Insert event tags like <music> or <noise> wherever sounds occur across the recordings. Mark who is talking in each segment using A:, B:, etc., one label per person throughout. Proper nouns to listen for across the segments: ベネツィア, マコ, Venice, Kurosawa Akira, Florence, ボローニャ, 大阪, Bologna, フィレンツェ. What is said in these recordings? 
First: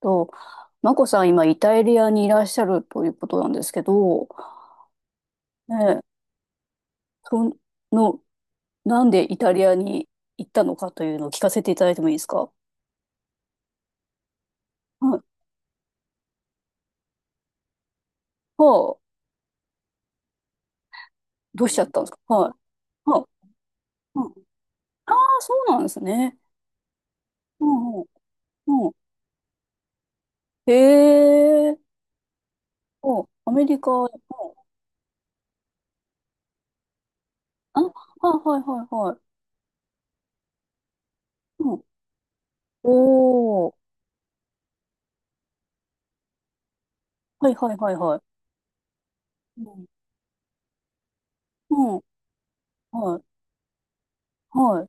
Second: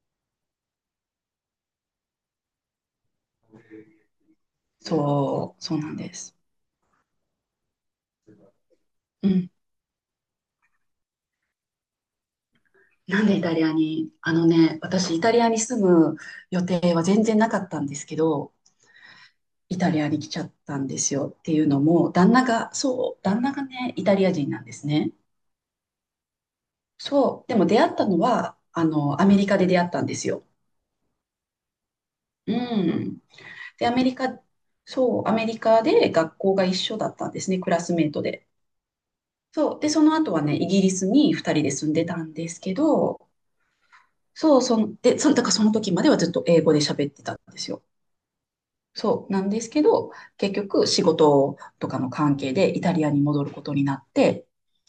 A: と、マコさん、今、イタリアにいらっしゃるということなんですけど、
B: そう、
A: ね
B: そうなん
A: え、
B: です。
A: その、なん
B: う
A: でイ
B: ん。
A: タリアに行ったのかというのを聞かせていただいてもいいですか？
B: なんでイタリアに、あのね、私
A: は
B: イ
A: い。
B: タリアに住む予定は全然なかったんですけど、
A: はあ、
B: イタリアに来ちゃったんですよってい
A: ど
B: う
A: うしち
B: の
A: ゃったんです
B: も、
A: か？
B: 旦那
A: は
B: が、
A: い。
B: そ
A: は
B: う、
A: あ、
B: 旦那がね、イタリ
A: うん、
B: ア人なんですね。
A: ああ、そうなんですね。
B: そう、で
A: う
B: も出会っ
A: ん、うん、
B: たのは、あ
A: うん。
B: の、アメリカで出会ったんですよ。
A: へえ、
B: うん。
A: うん、アメリ
B: で、
A: カ、
B: アメ
A: うん、
B: リカ、そう、アメリカで学校が一緒だったんですね、クラ
A: あ、はい、
B: スメートで。
A: はい、はい、はい。
B: そう、で、その後はね、イギリスに2人で
A: うん、
B: 住んでたんですけど、
A: おー、
B: そう、そんで、そん、だからその時まではずっと英語で喋ってたん
A: はい、
B: です
A: はい、
B: よ。
A: はい、はい。
B: そう、なんで
A: う
B: すけ
A: ん、
B: ど、結局仕事と
A: う
B: か
A: ん、
B: の関係でイタリア
A: は
B: に
A: い、
B: 戻ることになって、
A: はい。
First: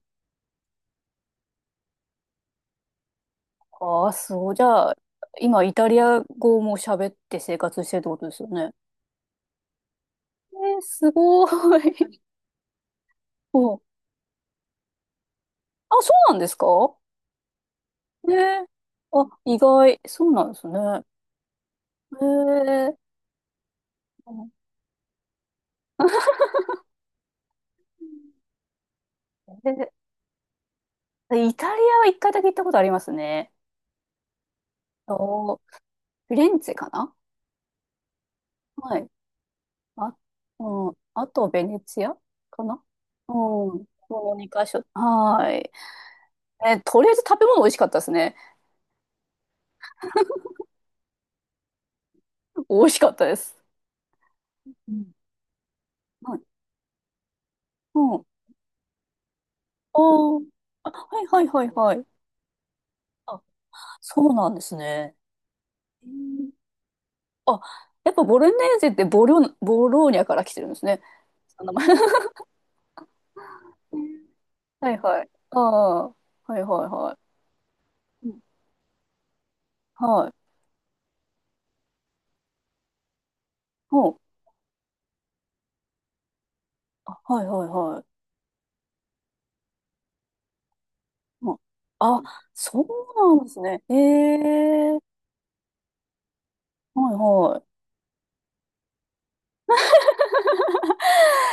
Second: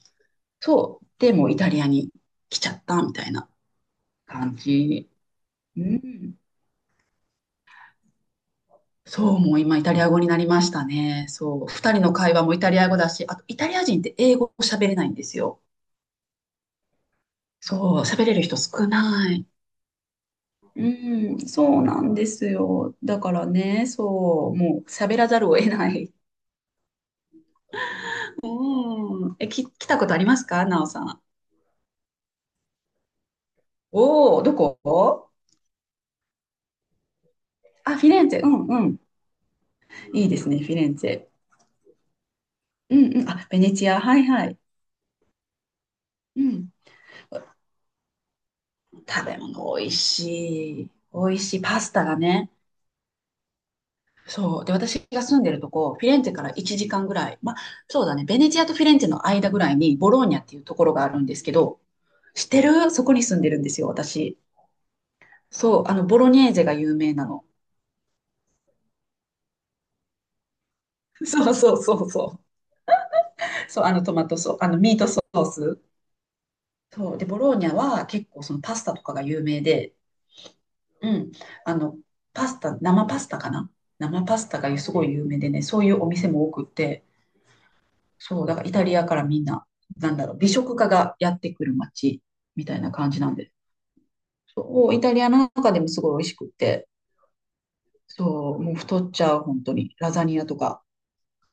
B: そう、でもうイタリアに来ちゃったみたいな
A: ああ、そ
B: 感
A: う。じゃあ、
B: じ。
A: 今、イ
B: う
A: タリア
B: ん。
A: 語も喋って生活してるってことですよね。
B: そう、もう今イタリア語になり
A: え
B: まし
A: ー、
B: た
A: す
B: ね。
A: ご
B: そう、
A: ー
B: 二人の
A: い。
B: 会話もイタリア語だし、あと
A: <laughs>
B: イタ
A: お、
B: リ
A: あ、
B: ア人って英語喋れないんですよ。
A: そうなんですか？
B: そう、喋
A: ね
B: れる人
A: え。
B: 少
A: あ、
B: ない。
A: 意外。そうなんですね。
B: うん、そうなん
A: へ
B: ですよ。
A: え。
B: だからね、
A: う
B: そ
A: ん。
B: う、もう喋らざるを得ない。おーえ、き、来たことありますか、なおさん？
A: え、イタリアは一回だけ行ったことありますね。
B: おお、どこ？
A: お、フィレンツェかな。
B: あ、フィレンツェ。うんう
A: は
B: ん。
A: い。あ、
B: いいですね、フィレ
A: う
B: ン
A: ん。
B: ツェ。
A: あと、ベネツィアかな。
B: うんうん。
A: う
B: あ、ベネ
A: ん。
B: チア。はい
A: この2
B: はい。
A: 箇所。はーい。
B: うん。
A: え、とりあえず食べ物美味しかったですね。
B: 食べ物美味しい。美味しい。パスタがね。
A: 美味しかったです。
B: そう。で、
A: う
B: 私
A: ん。
B: が住んでるとこ、フィレンツェ
A: は
B: か
A: い。
B: ら1時間ぐらい。まあ、そうだね。ベネチアとフィレンツェの間ぐらいに、
A: ああ、
B: ボローニャ
A: は
B: っていうところがあるん
A: い
B: で
A: は
B: す
A: い
B: け
A: はい
B: ど、
A: はい。
B: 知ってる？そこに住
A: あ、
B: んでるんですよ、
A: そう
B: 私。
A: なんですね。
B: そう。あの、
A: う
B: ボロニェ
A: ん。
B: ーゼが有名なの。
A: あ、やっぱボロネーゼってボローニャから来てるんですね。
B: そう
A: その
B: そう
A: 名前。
B: そうそう。そう、あ
A: う
B: のトマ
A: ん。
B: トソース、あの
A: <laughs> は
B: ミ
A: い
B: ートソ
A: はい。
B: ー
A: あ
B: ス。
A: あ、はいはい
B: そ
A: は
B: う。で、ボローニャは
A: い。
B: 結
A: うん。
B: 構そのパスタとかが有名で、
A: はい。
B: うん。あの、パスタ、生パスタかな。
A: うん。
B: 生パスタがすごい有名でね、そういうお店も多くって、
A: あ、はいはいはい。
B: そう、だからイタリアからみんな、なんだろう、美食家がやって
A: うん。
B: くる
A: あ、
B: 街みた
A: そ
B: い
A: う
B: な感じなん
A: なんで
B: で、
A: すね。え
B: そう、
A: え、
B: イタリアの中でもすごい美味しくって、
A: はいは
B: そう、もう太っちゃう、本当に。ラザニアとか。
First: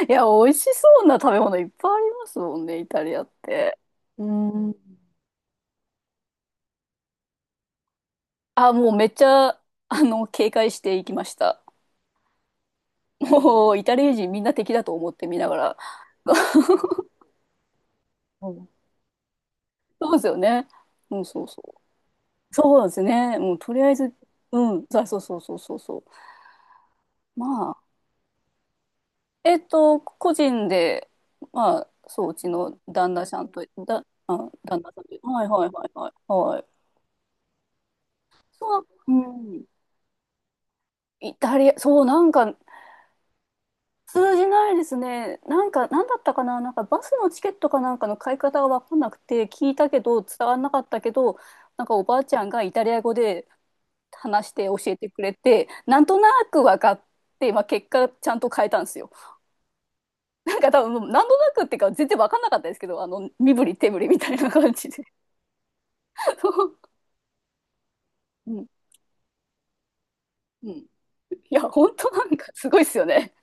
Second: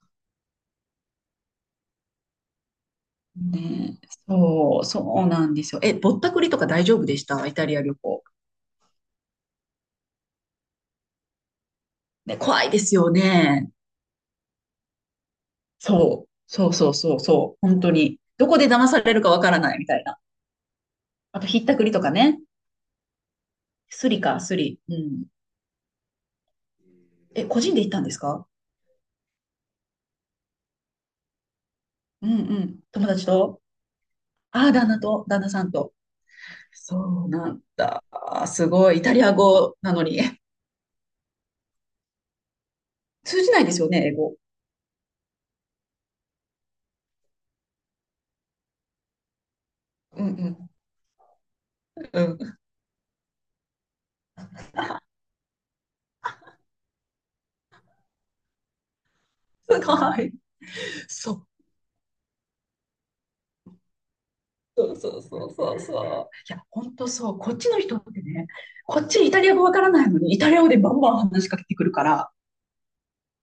A: い。<laughs> いや、美味しそうな食べ物いっぱいありますもんね、イタリアって。
B: ねえ、
A: うん。
B: そう、そうなんですよ。え、ぼったくりとか大丈夫でした？イタリア旅行。
A: あ、もうめっちゃ、警戒していきました。
B: ね、怖いですよね。
A: おー、イタリア人みんな敵だと思って見ながら。
B: そう。そうそうそうそう。本当に。ど
A: う
B: こで
A: ん。
B: 騙されるかわからないみたい
A: そうで
B: な。
A: すよね。うん、
B: あ
A: そ
B: と、
A: う
B: ひ
A: そ
B: ったくり
A: う。
B: とかね。
A: そうなんですね。もうとりあえ
B: ス
A: ず、
B: リか、ス
A: う
B: リ。
A: ん、
B: う
A: そうそう
B: ん。
A: そうそうそうそう。ま
B: え、個人
A: あ、
B: で行ったんですか？
A: 個人で、まあ、そ
B: う
A: う、
B: ん
A: うち
B: う
A: の
B: ん。友
A: 旦那
B: 達
A: さん
B: と？
A: と、
B: ああ、
A: 旦
B: 旦
A: 那
B: 那
A: さんと、
B: と、旦
A: はい
B: 那さ
A: はい
B: ん
A: はい
B: と。
A: はい、はい。
B: そうなんだ。あーす
A: そう、
B: ごい。イ
A: う
B: タリア
A: ん、
B: 語なのに。<laughs>
A: イタリア、そう、なんか、
B: 通じないですよね、英語。
A: 通じないですね。なんか、なんだったかな、なんかバスのチケットかなんかの買い方が分かんなくて、聞いたけど、
B: う
A: 伝わんな
B: ん
A: かったけど、なんかおば
B: う
A: あ
B: ん。
A: ち
B: うん。
A: ゃん
B: す
A: がイタリア語で話して教えてくれて、なんとなく分かって、まあ、結果、ちゃんと変えたんですよ。<laughs>
B: ごい。
A: なんか多分、もうなん
B: そ
A: と
B: う。
A: なくっていうか、全然分かんなかったですけど、身振り手振りみたいな感じ
B: そう
A: で。
B: そうそうそうそう。いや、本
A: <laughs>
B: 当そう。こっちの人ってね、
A: うん、
B: こっちイタリア語わからないのに、イタリア
A: う
B: 語
A: ん。
B: で
A: い
B: バンバン話しか
A: や、
B: けてく
A: 本
B: るか
A: 当な
B: ら、
A: んかすごいですよね。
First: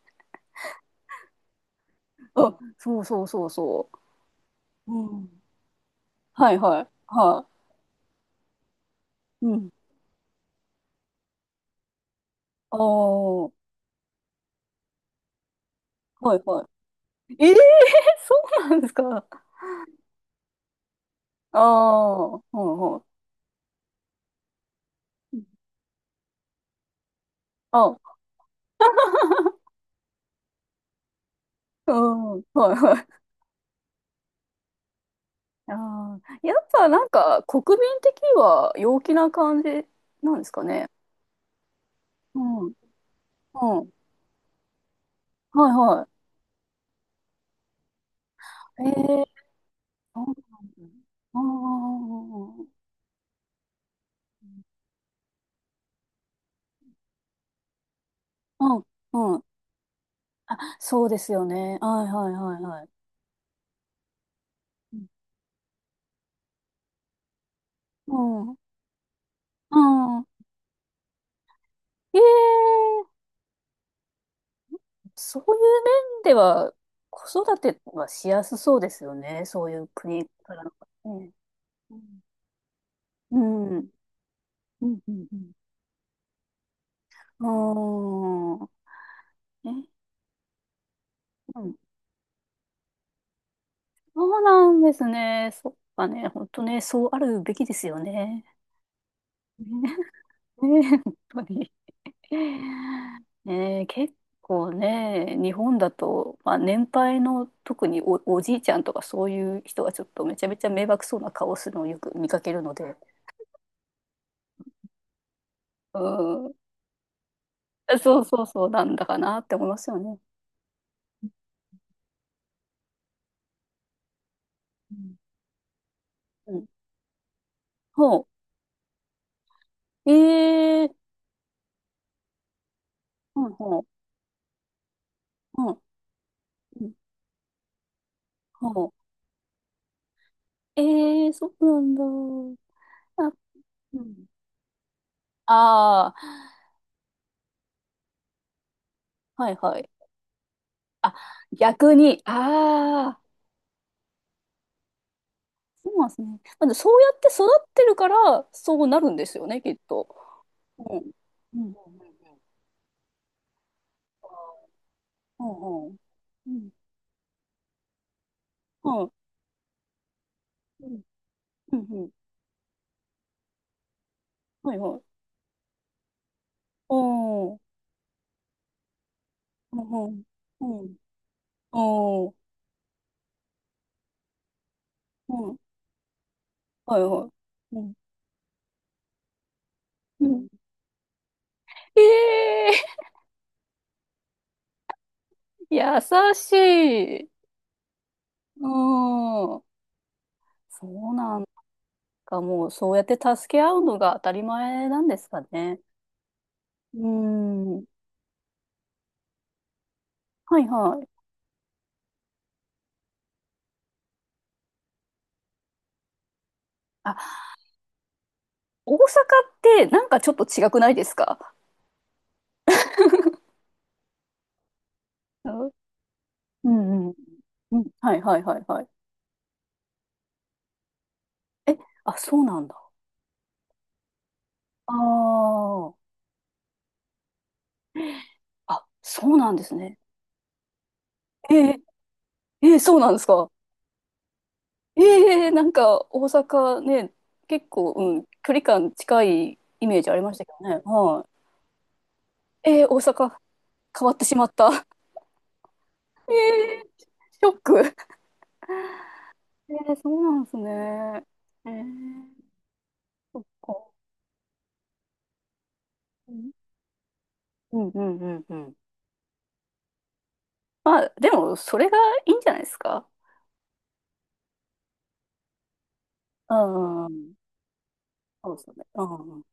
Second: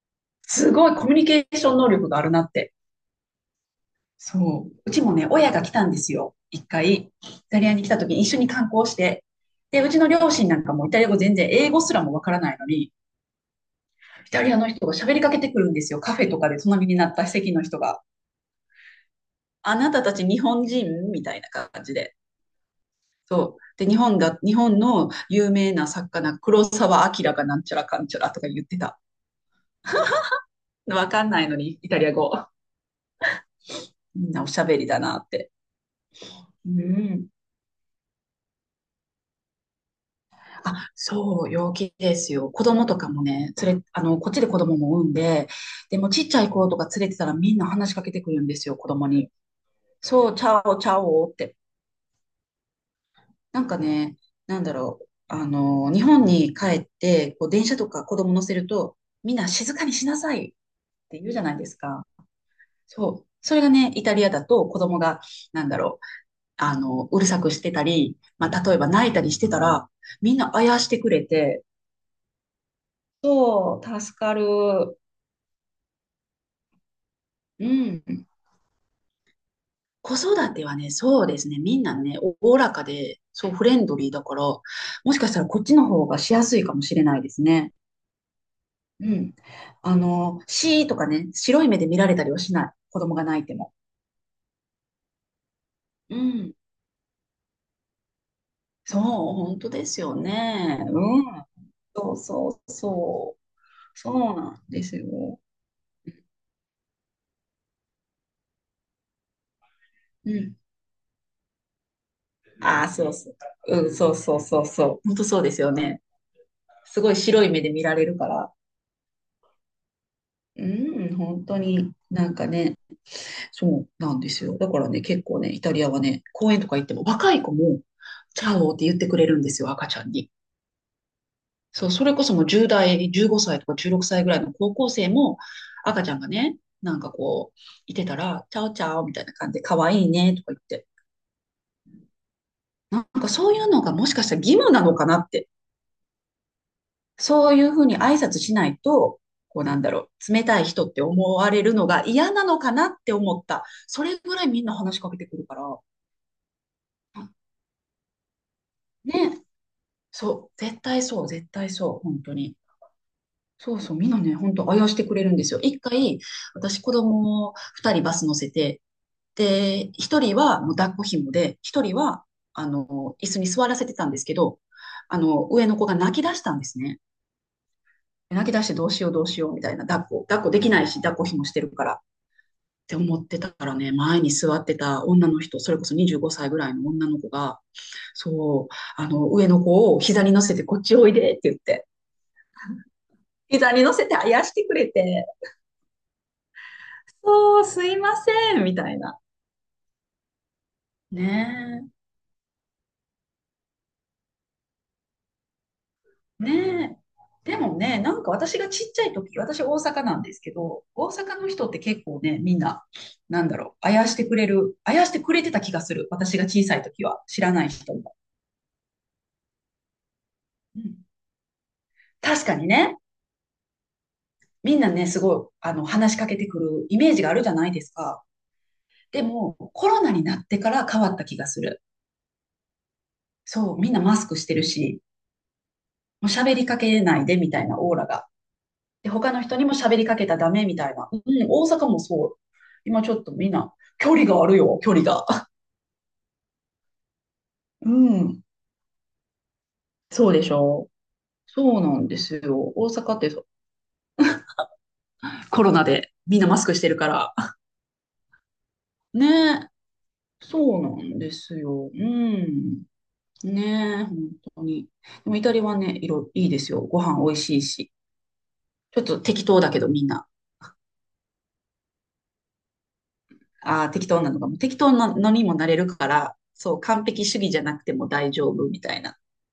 B: すごいコミュニケーション能力があるな
A: う
B: って。
A: ん、そうそうそうそ
B: そう。
A: う。
B: うちも
A: う
B: ね、
A: ん。
B: 親が来たんですよ。
A: はい
B: 一
A: はい。
B: 回、イ
A: は
B: タリアに来た時に一緒に観光して。
A: い。うん。
B: で、うちの両親なんかもイタリア語全然、英語すらもわからないの
A: ああ、
B: に、
A: は
B: イタリアの人が喋りかけてくるんですよ。カフ
A: い
B: ェとかで
A: は
B: 隣になった
A: い。え
B: 席
A: えー、
B: の人が。
A: そうなんですか。
B: あなたたち日本人みたいな
A: あ
B: 感じで。
A: あ、はいは
B: そう。で、日本の
A: い。
B: 有名な作家な黒沢明がなんちゃらかんち
A: あ、
B: ゃらとか言ってた。わかんないのに、イ
A: う
B: タリア語。
A: ん、はいはい。
B: みんなおしゃべりだなって。
A: ああ、やっ
B: う
A: ぱなん
B: ん。
A: か国民的には陽気な感じなんですかね。
B: あ、そう、陽気です
A: う
B: よ。子
A: ん、うん、
B: 供とかもね、連れ、
A: は
B: あの、こっちで子供も産んで、
A: い
B: で
A: は
B: もちっちゃい子とか連れてたらみんな話しかけてくるんですよ、
A: い。
B: 子
A: え
B: 供
A: え、
B: に。
A: そう
B: そう、チ
A: な
B: ャ
A: ん
B: オ、
A: だ。
B: チャオっ
A: あ
B: て。
A: あ、
B: なんかね、なんだろう、あの、日本に帰って、こう、電車とか子供乗せると、
A: うん、
B: み
A: う
B: ん
A: ん、
B: な静かにしなさいっ
A: そうで
B: て言
A: す
B: うじゃ
A: よ
B: ないです
A: ね。は
B: か。
A: いはいはいはい。
B: そう。それがね、イタリアだと子
A: う
B: 供が、なんだろう、あの、うるさくしてたり、ま
A: ん、
B: あ、例えば泣いたりしてた
A: う
B: ら、
A: ん、うん、
B: みんなあやしてくれて、
A: ええ、
B: そう、助かる。
A: そういう面では、子育
B: う
A: ては
B: ん。
A: しやすそうですよね。そういう
B: 子
A: 国か
B: 育
A: ら
B: てはね、
A: の。
B: そう
A: ね。
B: ですね。みん
A: う
B: なね、
A: ん。
B: おおらかで、
A: う
B: そう、フレ
A: ん。う
B: ンドリーだから、も
A: んう
B: しか
A: ん
B: し
A: う
B: たら
A: ん、
B: こっちの方がしやすいかもしれないですね。
A: うーん。
B: うん。あの、シーとかね、
A: う
B: 白い
A: ん。
B: 目で見られたりはしない。子供が泣いても。
A: そうなんですね。そっか
B: う
A: ね。本
B: ん。
A: 当ね、そうあるべきですよね。
B: そう、本当で
A: ね、
B: すよね。
A: ね、本
B: う
A: 当
B: ん。
A: に。
B: そうそうそう。
A: ね、結
B: そうなん
A: 構
B: です
A: ね、
B: よ。
A: 日本だと、まあ、年配の特におじいちゃんとかそういう人がちょっと
B: う
A: めちゃ
B: ん。
A: めちゃ迷惑そうな顔をするのをよく見かけるの
B: ああ、
A: で。
B: そうそう。うん、そうそうそうそう。本当そうですよ
A: う
B: ね。
A: ん、
B: すごい白い目で見られる
A: そう
B: か
A: そう
B: ら。
A: そう、なんだかなって思いますよね。
B: うん、本当になんかね、そうなんですよ。だから
A: う
B: ね、
A: ん
B: 結構ね、イタリアはね、公
A: う
B: 園
A: ん。
B: とか行っても若い子も、
A: ほ
B: チャオって言ってくれるんですよ、赤ちゃ
A: う。
B: んに。
A: えー、
B: そう、それこそもう10代、15
A: うん、
B: 歳とか
A: ほう。
B: 16歳ぐらいの高校生も、
A: うん、
B: 赤ちゃんがね、
A: うん、
B: なんかこう、いてたら、チャオチ
A: ほ
B: ャオみたいな感じで、可愛いねとか言っ
A: う。え
B: て。
A: ー、そうなんだ。
B: なんか
A: あ、
B: そういうのが
A: う
B: もしか
A: ん。
B: したら義務なのかなって。
A: ああ、
B: そういうふうに挨拶しないと、
A: はい
B: こうな
A: は
B: ん
A: い。
B: だろう、冷たい人って
A: あ、
B: 思われるの
A: 逆
B: が
A: に、
B: 嫌なのかなって
A: ああ、
B: 思った。それぐらいみんな話しかけてくるから。
A: そうなんですね。まずそうやって育ってるから、そうなる
B: ね、
A: んですよね、きっと。
B: そう、絶
A: う
B: 対
A: ん。
B: そう、絶
A: う
B: 対
A: ん。
B: そう、本当に。そうそう、みんなね、本当あやしてくれるん
A: う
B: ですよ。一
A: ん。うん。
B: 回、
A: うん。
B: 私子供を二人バス乗せて、
A: うん。
B: で、一人はもう
A: う
B: 抱っ
A: ん。
B: こ紐で、
A: う
B: 一
A: ん。
B: 人
A: うん、
B: は、あの、椅子に座らせてたんですけど、
A: はいはい。
B: あの、上の子が泣き出したんです
A: う
B: ね。
A: ん。うん。
B: 泣き出してどうしようどうしようみたい
A: う
B: な、抱っ
A: ん。う
B: こ、
A: ん。
B: 抱っこで
A: う
B: きない
A: ん。
B: し、抱っこ紐してるから。っ
A: うん。
B: て思ってたからね、前に座ってた女
A: う
B: の人、
A: ん、
B: それこそ25歳ぐらいの
A: はい
B: 女の
A: は
B: 子が、
A: い、うん。
B: そう、あの、上の子を膝
A: う
B: に乗
A: ん。
B: せてこっちおいでって言って、
A: ええ
B: 膝に乗せてあやしてくれて、
A: ー、優しい。
B: そう、すいません、
A: う
B: みたいな。
A: ん。そう、なん
B: ね
A: か、もう、そうやって助け合うのが当たり前なんですかね。
B: え、ね
A: う
B: え。でも
A: ん。
B: ね、なんか私がちっちゃい時、私大阪なんですけ
A: はい
B: ど、
A: はい。
B: 大阪の人って結構ね、みんな、なんだろう、あやしてくれる、あやしてくれてた気がする。私が小さい時
A: あ、
B: は、知らない人も。
A: 大阪ってなんかちょっと違く
B: う
A: ないで
B: ん、
A: すか？
B: 確かにね、みんなね、すごい、
A: うん。
B: あの、話しかけてくるイ
A: <laughs> うんう
B: メ
A: ん。
B: ージがあるじゃない
A: う
B: で
A: ん、
B: す
A: はい
B: か。
A: はいはいはい。
B: でも、コロナになってから変わった気がす
A: え、
B: る。
A: あ、そうなんだ。
B: そう、みんなマスクしてる
A: あ
B: し、
A: あ。
B: もう喋りかけないでみたいなオーラが、
A: あ、
B: で、他
A: そう
B: の
A: なん
B: 人
A: で
B: にも
A: す
B: 喋
A: ね。
B: りかけたらダメみたいな。うん、
A: え
B: 大
A: ー、
B: 阪もそう。
A: えー、そう
B: 今
A: な
B: ち
A: んで
B: ょっ
A: す
B: と
A: か？
B: みんな、距離があるよ、距
A: え
B: 離が。<laughs>
A: え、なんか大阪ね、結
B: う
A: 構、うん、
B: ん、
A: 距離感近いイメージあり
B: そ
A: ま
B: う
A: し
B: で
A: たけ
B: し
A: どね。
B: ょう。
A: は
B: そうなんです
A: い。
B: よ。
A: ええ、
B: 大
A: 大
B: 阪って
A: 阪
B: そう、
A: 変わってしまった。
B: コロナで
A: <laughs> え
B: みんなマスクし
A: え、
B: てるか
A: ショ
B: ら。
A: ック。
B: ねえ、
A: ええ、そうなんです
B: そうなん
A: ね。
B: です
A: え
B: よ。う
A: え、
B: ん。
A: そっか。
B: ねえ、本当に。でもイタリアはね、色
A: う
B: いい
A: ん
B: ですよ。ご飯美味しい
A: うん
B: し。
A: うんうんうん。
B: ちょっと適当だけどみんな。
A: まあ、でも、それがいいんじゃないですか。
B: ああ、適当なのかも。適当なのにもなれるから、
A: う
B: そう、
A: ん。
B: 完
A: う
B: 璧主
A: ん、
B: 義じゃなくても大丈
A: そうで
B: 夫
A: すよ
B: み
A: ね。
B: たい
A: う
B: な。
A: ん。うん、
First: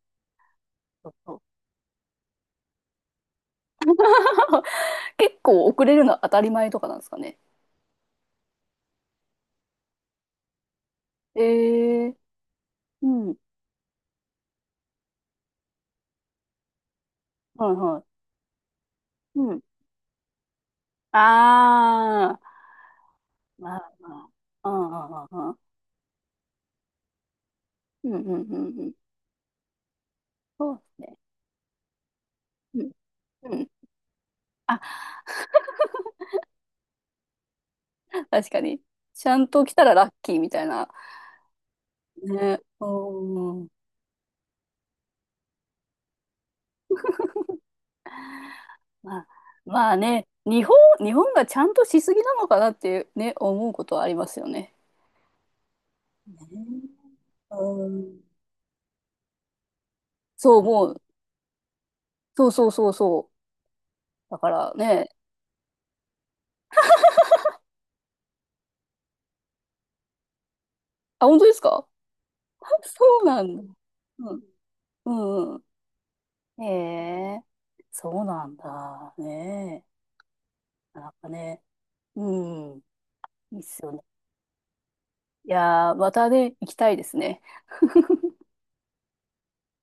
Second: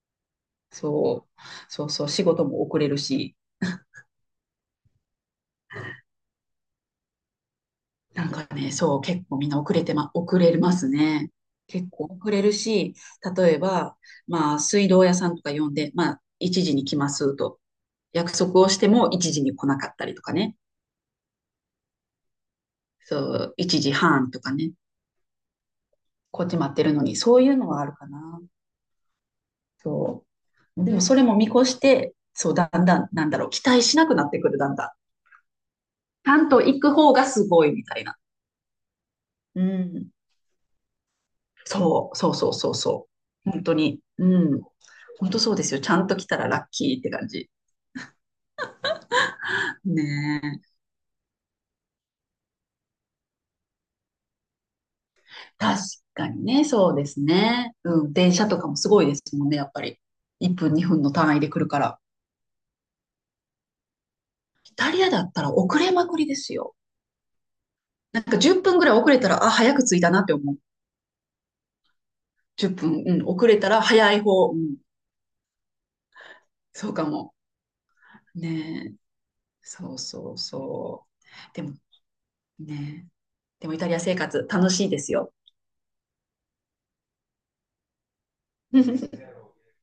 A: そう
B: そ
A: そう。
B: う、そうそう、仕事も遅れるし、
A: <laughs> 結構遅れるのは当たり前とかなんですかね。
B: なんかね、そう、結構みんな遅れてま、遅れますね。結
A: ええ、
B: 構遅れるし、
A: うん。
B: 例えば、まあ、水道屋さんとか呼んで、まあ、1時に来ますと、
A: はいは
B: 約束をしても一
A: い。
B: 時
A: う
B: に
A: ん。
B: 来なかったりとかね、
A: ああ。
B: そう、
A: ま
B: 1
A: あ
B: 時
A: ま
B: 半とか
A: あ。
B: ね、
A: うん
B: こっち待ってるのに、そういうのはあるか
A: うんうんうん。
B: な。
A: うんうんうん、
B: そ
A: そう
B: う。でも、
A: です
B: それも見越して、そう、だん
A: ね。
B: だん、なんだろ
A: う
B: う、
A: んう
B: 期
A: ん。
B: 待しなくなってくる、だん
A: あ、
B: だん。ちゃんと行く方がすごいみたいな。
A: 確かに。ちゃん
B: う
A: と来たらラ
B: ん。
A: ッキーみたいな。
B: そう、そうそう
A: ね。
B: そう
A: う
B: そう。本
A: ん。
B: 当に。うん。本当そうですよ。ちゃんと来たらラッキーって感じ。
A: まあ、まあね、
B: ね
A: 日
B: え。
A: 本、日本がちゃんとしすぎなのかなってね、思うことはありますよね。
B: 確かにね、そうです
A: う
B: ね。うん。
A: ん。
B: 電車とかもすごいですもんね、やっぱり。1
A: そう
B: 分、
A: も
B: 2
A: う。
B: 分の単位で来るから。
A: そうそうそうそう。だから
B: イタリア
A: ね。
B: だったら遅れまくりですよ。なんか10分ぐらい遅れたら、あ、早く着いたなって思う。
A: あ、本当ですか？
B: 10
A: <laughs>
B: 分、う
A: そう
B: ん、
A: な
B: 遅
A: ん
B: れ
A: だ。
B: たら早い
A: うん。
B: 方。うん、
A: うんうん。へ
B: そうかも。
A: え。そうなん
B: ねえ。
A: だ。ね
B: そうそう
A: え。
B: そ
A: なんか
B: う。
A: ね。うん。
B: ねえ、
A: いいっ
B: でもイ
A: す
B: タ
A: よ
B: リア
A: ね。
B: 生活楽しいですよ。
A: いやー、またね、行きたいですね。
B: <laughs>